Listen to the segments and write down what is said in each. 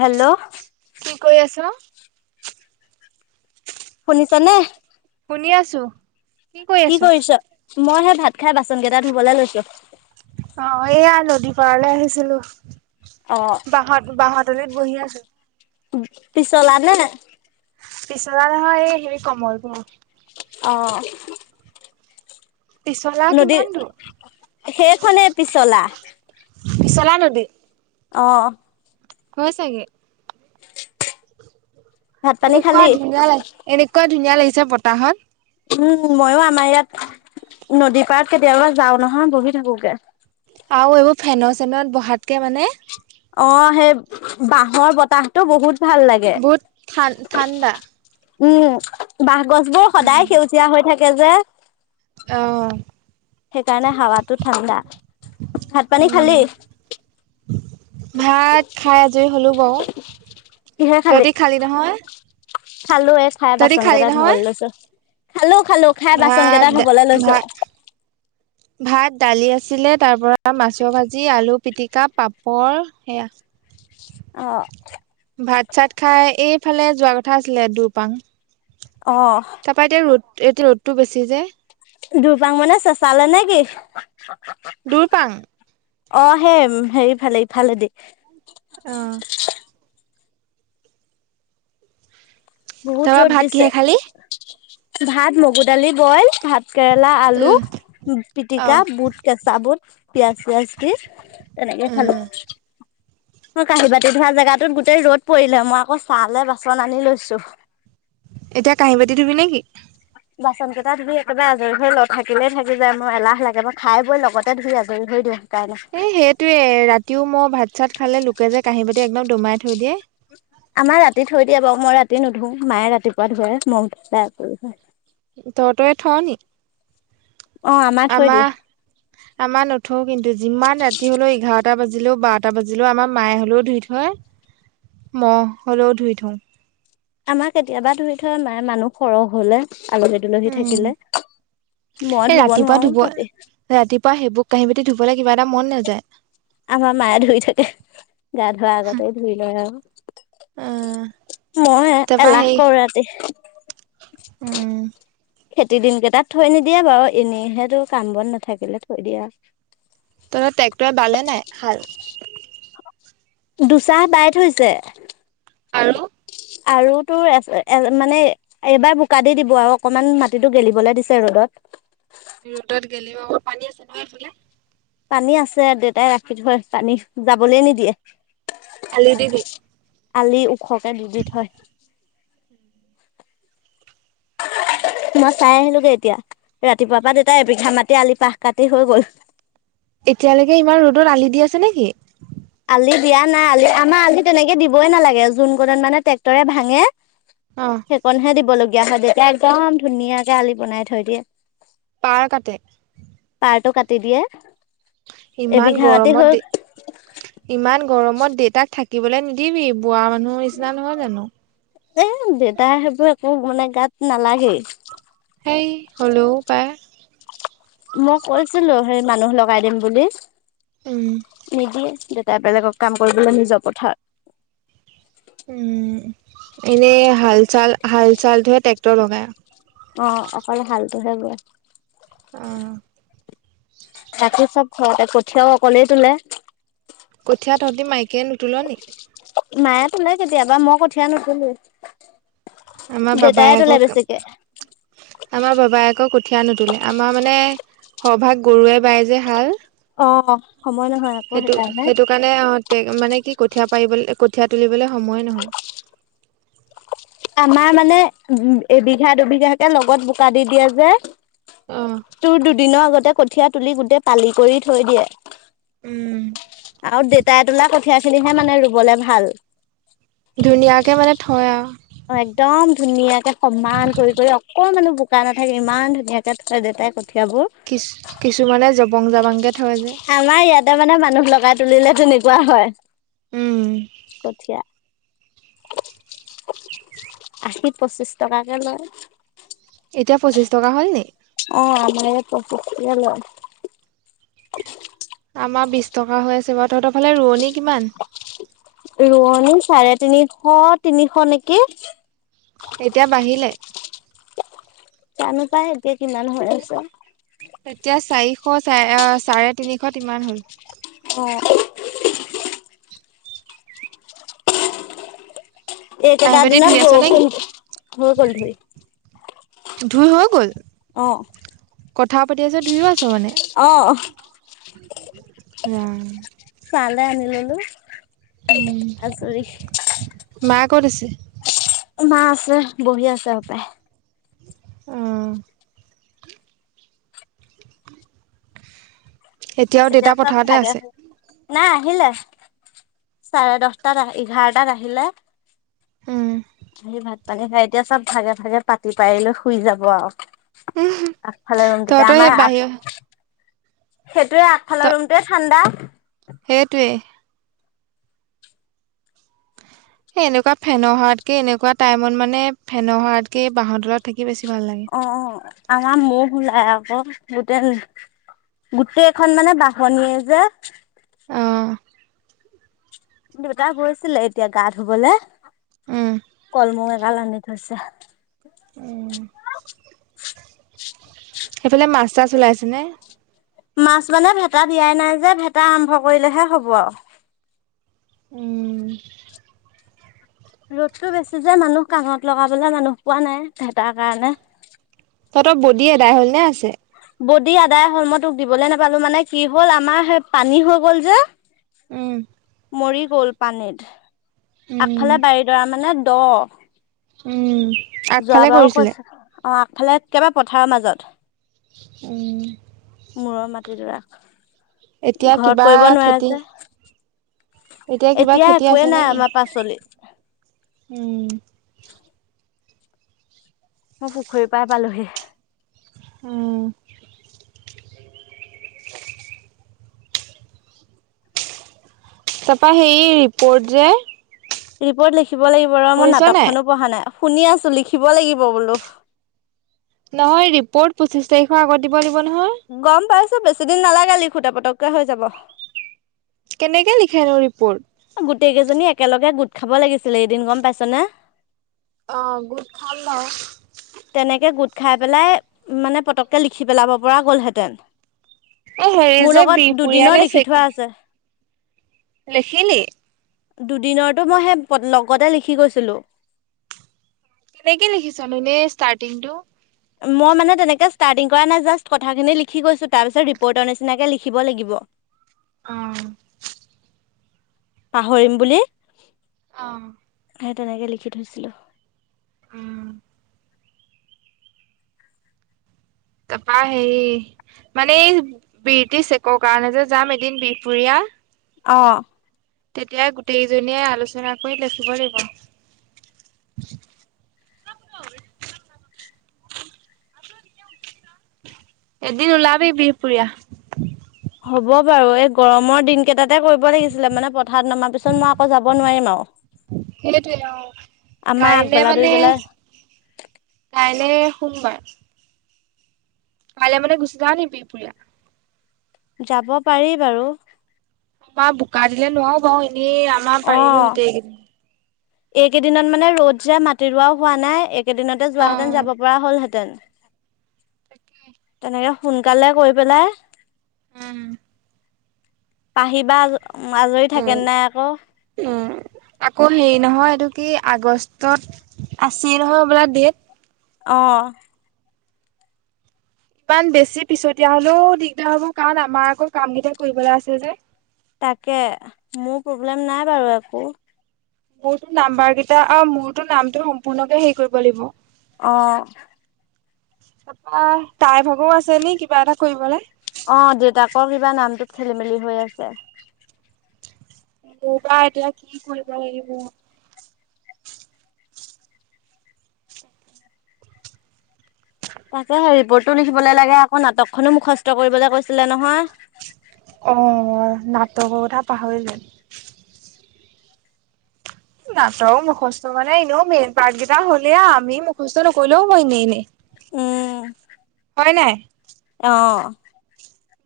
Hello? কি কৰি আছ? শুনিছানে? শুনি আছোঁ। কি কৰিছ? মই সে ভাত খাই বাচনকেটা ধুবলৈ লৈছোঁ। অ' এয়া নদী পাৰলে আহিছিলোঁ। অ বাঁহত- বাঁহৰ তলিত বহি আছোঁ। পিছলা নে? পিছলা নহয়, এই হেৰি কমলপুৰ। অ'। পিছলা কিমান নদী- দূৰ? সেইখনে পিছলা। পিছলা নদী। অ'। হয় চাগে। ভাত পানী এনেকুৱা খালি? ধুনীয়া লাগ- এনেকুৱা ধুনীয়া লাগিছে বতাহত। উম, মইও আমাৰ ইয়াত নদী পাৰত কেতিয়াবা যাওঁ নহয়, বহি থাকোগে। আও এইবোৰ ফেনো-চেনত বহাতকে মানে অ' সেই বাঁহৰ বতাহটো বহুত ভাল লাগে। বহুত ঠা- ঠাণ্ডা। উম, বাঁহগছবোৰ সদায় সেউজীয়া হৈ থাকে যে। অ'। সেইকাৰণে হাৱাটো ঠাণ্ডা। ভাত-পানী খালি? উম ভাত খাই আজৰি হ'লোঁ বাও। তহঁতি খালি নহয়? খালোঁ, এ খোৱা তহঁতি খালি বাচনকেইটা নহয়? ধুবলৈ লৈছোঁ। খালোঁ। ভাত- ভাত- ভাত, দালি আছিলে। তাৰপৰা মাছৰ ভাজি, আলু পিটিকা, পাপৰ সেয়া। অ'। ভাত-চাত খাই এইফালে যোৱা কথা আছিলে, দুৰপাং। অ', তাৰপৰা এতিয়া ৰ'দ- এতিয়া ৰ'দটো বেছি যে। দুৰপাং মানে চেচালে নেকি? দুৰপাং। অ সেই হেৰিফালে ইফালে দী অহ বহুত তাৰপৰা ৰ'দ ভাত দিছে কিহে খালি ভাত মগু দালি বইল ভাত কেৰেলা আলু উম অ পিটিকা বুট কেঁচা বুট পিয়াজ চিয়াজ দি তেনেকে উম খালো ম কাঁহী বাতি ধোৱা জেগাটোত গোটেই ৰ'দ পৰিলে মই আকৌ চাহলে বাচন আনি লৈছো এতিয়া কাঁহী বাতি ধুবি নেকি বাচন কেইটা ধুই একেবাৰে আজৰি হৈ ল থাকিলেইে থাকি যায় মাৰ এলাহ লাগে বা খাই বৈ লগতে ধুই আজৰি হৈ দিওঁ। সেইকাৰণে। এ সেইটোৱে ৰাতিও মই ভাত চাত খালে লোকে যে কাঁহী বাটি একদম দমাই থৈ দিয়ে আমাৰ ৰাতি থৈ দিয়ে বাও মই ৰাতি নুধো মায়ে ৰাতিপুৱা ধুৱে ম [unintelligible] তহতৰে থওঁ নী অ', থৈ দিয়ে। আমাৰ আমাৰ নথৈ কিন্তু যিমান ৰাতি হলো ইঘাৰ এটা বাজিলেও বাৰটা বাজিলেও আমাৰ মায়ে হলেও ধুই থয় মহ হ'লেও ধুই থওঁ। আমাৰ কেতিয়াবা ধুই থয় মাই মানুহ সৰহ হলে আলহী দুলহী থাকিলে মই এ ধুব ৰাতিপুৱা নোৱাৰো ধুব ৰাতি ৰাতিপুৱা সেইবোৰ কাঁহী বাতি ধুবলে কিবা এটা মন নাযায়। আমাৰ মায়ে ধুই থাকে গা ধোৱা আগতে ধুই লয় আৰু। আহ মই তাৰপা এলাহ সেই কৰো ৰাতি। উম খেতি দিন কেইটাত থৈ নিদিয়ে বাৰু এনেইহেতো কাম বন নাথাকিলে থৈ দিয়ে আৰু ত ট্ৰেক্টৰে বালে নাই হাল দুচাহ বাই থৈছে আৰু আৰু তোৰ এ মানে এবাৰ বোকা দি দিব আৰু অকনমান মাটিতো গেলিবলে দিছে আৰু বাত ৰ'দত গেলিব ক পানী আছে নহয় সেফালে পানী আছে দেউতাই ৰাখি থয় পানী যাবলৈ নিদিয়ে আলি দি দি আলি ওখকে দি দি থয় তোমই চাই আহিলোগে এতিয়া ৰাতিপুৱাৰ পৰা দেউতাই এবিঘা মাতি আলি পাহ কাটি হৈ গল। এতিয়ালৈকে ইমান ৰ'দত আলি দি আছে নেকি আলি দিয়া নাই আলি আমাৰ আলি তেনেকে দিবই নালাগে যোন কোনত মানে ট্ৰেক্টৰে ভাঙে অ সেইকনহে দিব লগীয়া হয় তেতিয়া একদম ধুনীয়াকে আলি বনাই থৈ দিয়ে। পাৰ কাতে পাৰটো কাটি দিয়ে ইমান এবিঘা মাটি গৰমত দে হক ইমান গৰমত দেউতাক থাকিবলৈ নিদিবি বোৱা মানুহৰ নিচিনা নহয় জানো। এ দেউতাই সেইবোৰ একো মানে গাত নালাগেই সেই হলেও পাই মই কৈছিলো সেই মানুহ লগাই দিম বুলি উম নিদিয়ে তাই বেলেগক কাম কৰিবলৈ নিজৰ পথাৰত উম ট লগাই আও অ অকলে হালটোহে বোৱাই আহ তাকো চব ঘৰতে কঠীয়াও অকলেই তোলে কঠিয়া তহঁতি মাইকীয়ে নুতোল নি মায়ে তোলে কেতিয়াবা মই কঠীয়া নুটোলোৱে। আমাৰ বাবাই দেতাই আকৌ তোলে বেছিকে আমাৰ বাবাই আকৌ কঠীয়া নুটোলে আমাৰ মানে সভাগ গৰুৱে বাই যে হাল। অ সময় নহয় আকৌ সেইটো সেইকাৰণে সেইটো কাৰণে আহ মানে কি কঠিয়া পাৰিবলে কঠীয়া তুলিবলে সময় নহয়। আমাৰ মানে এবিঘা দুবিঘাকে লগত বোকা দি দিয়ে যে। অ তোৰ দুদিনৰ আগতে কঠীয়া তুলি গোটেই পালি কৰি থৈ দিয়ে। উম আৰু দেতাই তোলা কঠিয়া খিনিহে মানে ৰুবলে ভাল। ধুনীয়াকে মানে থয় আও। অ একদম ধুনীয়াকে সমান কৰি কৰি অকল মান বোকা নাথাকে ইমান ধুনীয়াকে থয় দেউতাই ক কিছু কিছুমানে জবং জাবাংকে থয় যে। তাৰ মানে মানুহ লগাই তুলিলে তেনেকুৱা হয়, উম কঠীয়া। আশী পঁচিছ টকাকে লয়। এতিয়া পঁচিছ টকা হ'লনি? অ আমাৰ ইয়াত পঁচিছকে লয়। আমাৰ বিশ টকা হৈ আছে বাৰু। তহঁতৰ ফালে ৰোৱনি কিমান? ৰোৱনী চাৰে তিনিশ তিনিশ নেকি? এতিয়া বাঢ়িলে? জানো পাই এতিয়া কিমান হৈ আছে? এতিয়া চাৰিশ চ চাৰে তিনিশ ইমান হ'ল। অ [unintelligible] কাঁহী এইকেইটা বাতি ধুই দিনত আছ নেকি বৰষূণ [unintelligible] ধোই হৈ গ'ল? অঁ। কথা পাতি আছে ধুইো আছে? আহঁ। [unintelligible] চালে আনি ললো। উম আজৰি মা কট আছে? মা আছে বহী আছে সপায়? আহ। এতিয়াও দেউতা এতিয়া চব পথাৰতে ভাগে আছে। হয়। নাই আহিলে চাৰে দহটাত এঘাৰটাত আহিলে? উম আহি ভাত পানী খাই এতিয়া চব ভাগে ভাগে পাতি পাৰিলৈ শুই যাব আও। আকফালে ৰুমটোতে তহঁতৰ সেই আমাৰ আক। বাহিৰ সেইটোৱে ত আগফালৰ ৰুমটোৱে ঠাণ্ডা। সেইটোৱে। এনেকুৱা ফেনৰ হাৱাতকে এনেকুৱা টাইমত মানে ফেনৰ হৱাতকে বাহৰ তলত থাকে অ অ আমাৰ ম ওলাই আও। গোটেই গোটেইখন মানে বাহনিয় যে। আহ। দেউতা গৈছিলে এতিয়া গা ধুবলে উম কলমৌ এগাল আনি থৈছে। উম। সেইফালে মাছ চাছ ওলাইছেনে? মাছ মানে ভেটা দিয়াই নাই যে ভেটা আৰম্ভ কৰিলেহে হ'ব আও। উম ৰ'দতটো বেছি যে মানুহ কামত লগাবলে মানুহ পোৱা নাই ভেতাৰ কাৰণে। তহত বদি এদাই হল নে আছে? বডি আদাই হ'ল। মই তোক দিবলে নেপালো, মানে কি হ'ল আমাৰ সেই পানী হৈ গ'ল যে। উম। বল পানীত উম আগফালে বাৰীডৰা মানে দহ। উম আগফালে যোৱাবাৰো কৰিছিলে। কৈছো অ আগফালে একবাৰে পথাৰৰ মাজত। উম। মূৰৰ মাটিডৰা, এতিয়া ঘৰত কিবা কৰিব নোৱাৰে খেতি যে। কিবা এতিয়া খেতি একোৱেই আছে নাই নেকি? আমাৰ পাচলিত। উম [unintelligible] মই পুখুৰী পাৰ পালোহি। উম। তাৰপা সেই ৰিপৰ্ট যে। ৰিপৰ্ট লিখিব লাগিব ৰ, মই শুনিছ নাই নাটকখনো পঢ়া নাই। শুনি আছো, লিখিব লাগিব বোলো। নহয় ৰিপৰ্ট পঁচিশ তাৰিখৰ আগত দিব লাগিব নহয়! গম পাইছো, বেছি দিন নালাগে লিখোতে, পতককে হৈ যাব। কেনেকে লিখেনো ৰিপৰ্ট? গোটেই কেইজনী একেলগে গোট খাব লাগিছিলে এদিন গম পাইছ নে? অ' গোট খাম বাউ। তেনেকে গোট খাই পেলাই মানে পতককৈ লিখি পেলাব পৰা গ'লহেঁতেন। এ হেৰি মোৰ যে লগত দুদিনৰ বিহপুৰীয়ালে লিখি চে থোৱা আছে। লিখিলি? দুদিনৰটো মই সেই লগতে লিখি গৈছিলো। কেনেকে লিখিছ নো এনে ষ্টাৰ্টিং টো? মই মানে তেনেকৈ ষ্টাৰ্টিং কৰা নাই জাষ্ট কথাখিনি লিখি গৈছোঁ, তাৰপিছত ৰিপৰ্টৰ নিচিনাকৈ লিখিব লাগিব। [inaudible] অ'। পাহৰিম বুলি। অ'। সেই তেনেকে লিখি থৈছিলোঁ। উম। তাৰপৰা হেৰি, মানে এই বিৰটি চেকৰ কাৰণে যে যাম এদিন বিহপুৰীয়া। অ'। তেতিয়া গোটেইকেইজনীয়ে আলোচনা কৰি লিখিব লাগিব। [inaudible] এদিন ওলাবি বিহপুৰীয়া। হ'ব বাৰু, এই গৰমৰ দিনকেইটাতে কৰিব লাগিছিলে। মানে পঠাত নমাৰ পিছত, মই আকৌ যাব নোৱাৰিম আৰু। সেইটোৱে অ'। আমাৰ কাইলে আগবেলা মানে, দুইবেলা কাইলে সোমবাৰ। কাইলে মানে গুচি যাওঁ নেকি বিহপুৰীয়া? যাব পাৰি বাৰু। আমাৰ বোকা দিলে নোৱাৰো বাৰু, এনেই আমাৰ অ পাৰিলোহেঁতেন এইকেইদিন। এইকেইদিনত মানে ৰ'দ যে মাটি ৰোৱাও হোৱা নাই, এইকেইদিনতে যোৱাহেঁতেন অ'। যাব পৰা হ'লহেঁতেন। তেনেকে সোনকালে কৈ পেলাই উম। পাহি বা আজৰি থাকে নাই আকৌ! উম, আকৌ হেৰি নহয় এইটো কি আগষ্টত আছিল নহয় বোলে ডেট? অ'হ। ইমান বেছি পিছতীয়া হ'লেও দিগদাৰ হ'ব। কাৰণ, আমাৰ আকৌ কামকেইটা কৰিবলৈ আছে যে। তাকে মোৰ প্ৰব্লেম নাই বাৰু একো। মোৰটো নাম্বাৰ কেইটা, আৰু মোৰটো নামটো সম্পূৰ্ণকে হেৰি কৰিব লাগিব। অ'। তাৰপৰা তাইৰ ভাগৰো আছে নি কিবা এটা কৰিবলে? অ' দেউতাকৰ কিবা নামটোত খেলি মেলি হৈ আছে। মোৰ বা এতিয়া কি কৰিব লাগিব! টো লিখিবলৈ লাগে, আকৌ নাটকখনো মুখস্থ কৰিবলৈ কৈছিলে নহয়। তগৰ কথা পাহৰিলেই। নাটক মুখস্থ মানে এনেও মেইন পাৰ্ট কেইটা হ'লে আৰু, আমি মুখস্থ নকৰিলেও হব আৰু এনেই এনেই। উম হয় নাই আঁহ।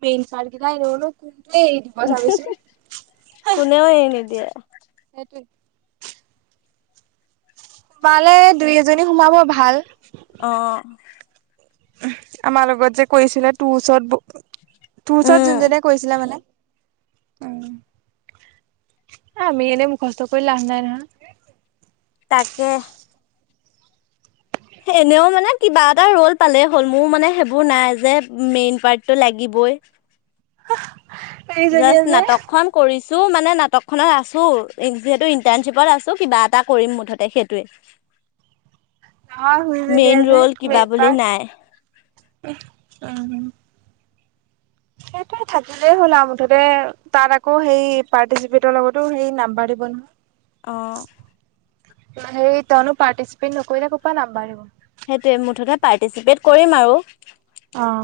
মেইন পাৰ্ট কিতা এনেও নো কোনটোৱে এৰি দিব দিব চাবিচোন। কোনেও এৰি নিদিয়ে সেইটোৱে। সোমালে দুই এজনী সোমাব ভাল। আঁহ। আমাৰ লগত যে কৰিছিলে তোৰ ওচৰত ব তোৰ ওচৰত উম, যোনজনিয়ে কৰিছিলে মানে। উম। আমি এনে মুখস্ত কৰি লাভ নাই নহয়। তাকে। এনেও মানে কিবা এটা ৰল পালেই হ'ল মোৰ মানে সেইবোৰ নাই যে মেইন পাৰ্টটো লাগিব [inaudible] [inaudible] সেইজনীয়ে জাষ্ট যে নাটকখন কৰিছ চো মানে নাটকখনত আছো যিহেতু ইন্টাৰ্ণশ্বিপত আছো কিবা এটা কৰিম মুঠতে সেইটোৱে [inaudible] অ শুইছিলল মেইন আ যে ৰল কিবা বুলি মেলপাত নাই উম সেইটো থাকিলেই হ'ল আৰু মুঠতে তাত আকৌ সেই পাৰ্টিচিপেটৰ লগতো সেই নাম্বাৰ জীৱন আহ হেৰি তইনো পৰ্টাইচিপেত সেইটোৱে মুঠতে পাৰ্টিচিপেট কৰিম আৰু আহ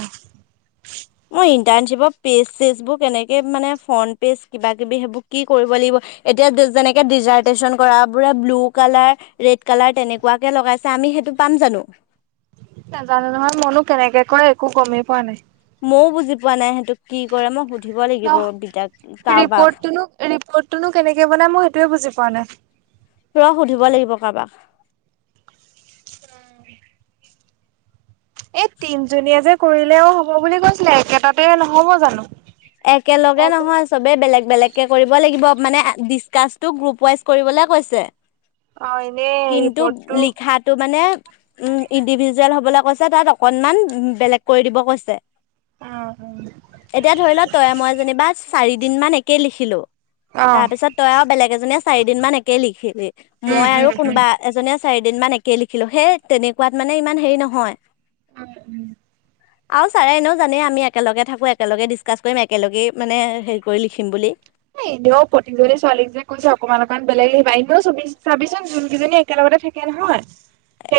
ইণ্টাৰচিপেত পেজ চেজবোৰ কেনেকে মানে ফ্ৰণ্ট পেজ কিবা কিবি সেইবোৰ কি কৰিব লাগিব এতিয়া যেনেকে ডিজাৰ্টেচন কৰা বোৰে ব্লু কালাৰ ৰেড কালাৰ তেনেকুৱাকে লগাইছে আমি সেইটো পাম য নো নাজানো নহয় মইনো কেনেকে কৰে একো গমেই পোৱা নাই। ময়ও বুজি পোৱা নাই সেইটোক কি কৰে মই সুধ ন ৰিপৰ্ট ৰিপৰ্টনো কেনেকে বনাই মই সেইটোয়ে বুজি পোৱা নাই ৰস সুধিব লাগিব কাৰবাক এই তিনজনীয়ে যে কৰিলেও হব বুলি কৈছিলে একেটাতে নহব জানো একেলগে অ', নহয় চবেই বেলেগ বেলেগ কে কৰিব লাগিব মানে ডিচকাচটো গ্ৰুপ ৱাইজ কৰিবলে কৈছে এনেই কিন্তু ৰিপৰ্টটো লিখাতটো মানে উম ইণ্ডিভিজুৱেল হবলৈ কৈছে তাত অকনমান বেলেগ কৰি দিব কৈছে। আহ এতিয়া ধৰি লও তই মই যেনিবা চাৰি দিন লিখো অ', অ', তাৰপিছই ব এ চাৰি দিন মান একে লিখিলি উম, মই আৰু উম, কোনোবা এজননে চাৰি দিন মান একেই লিখিলো সেই তেনেকুৱাত মানে ইমান হেৰি নহয় উম উম আৰু ছাৰে এনেও জানেই আমি একেলগে থাকো একেলগে ডিছকাচ কৰিম একেলগেই মানে হেৰি কৰি লিখিম বুলি এ এনেও প্ৰতিজনী ছোৱালীক যে কৈছে অকণমান অকমান বেলেগ আহিবা এনেও চ চাবিচোন যোনকেইজনী একেলগে থাকে নহয় [inaudible]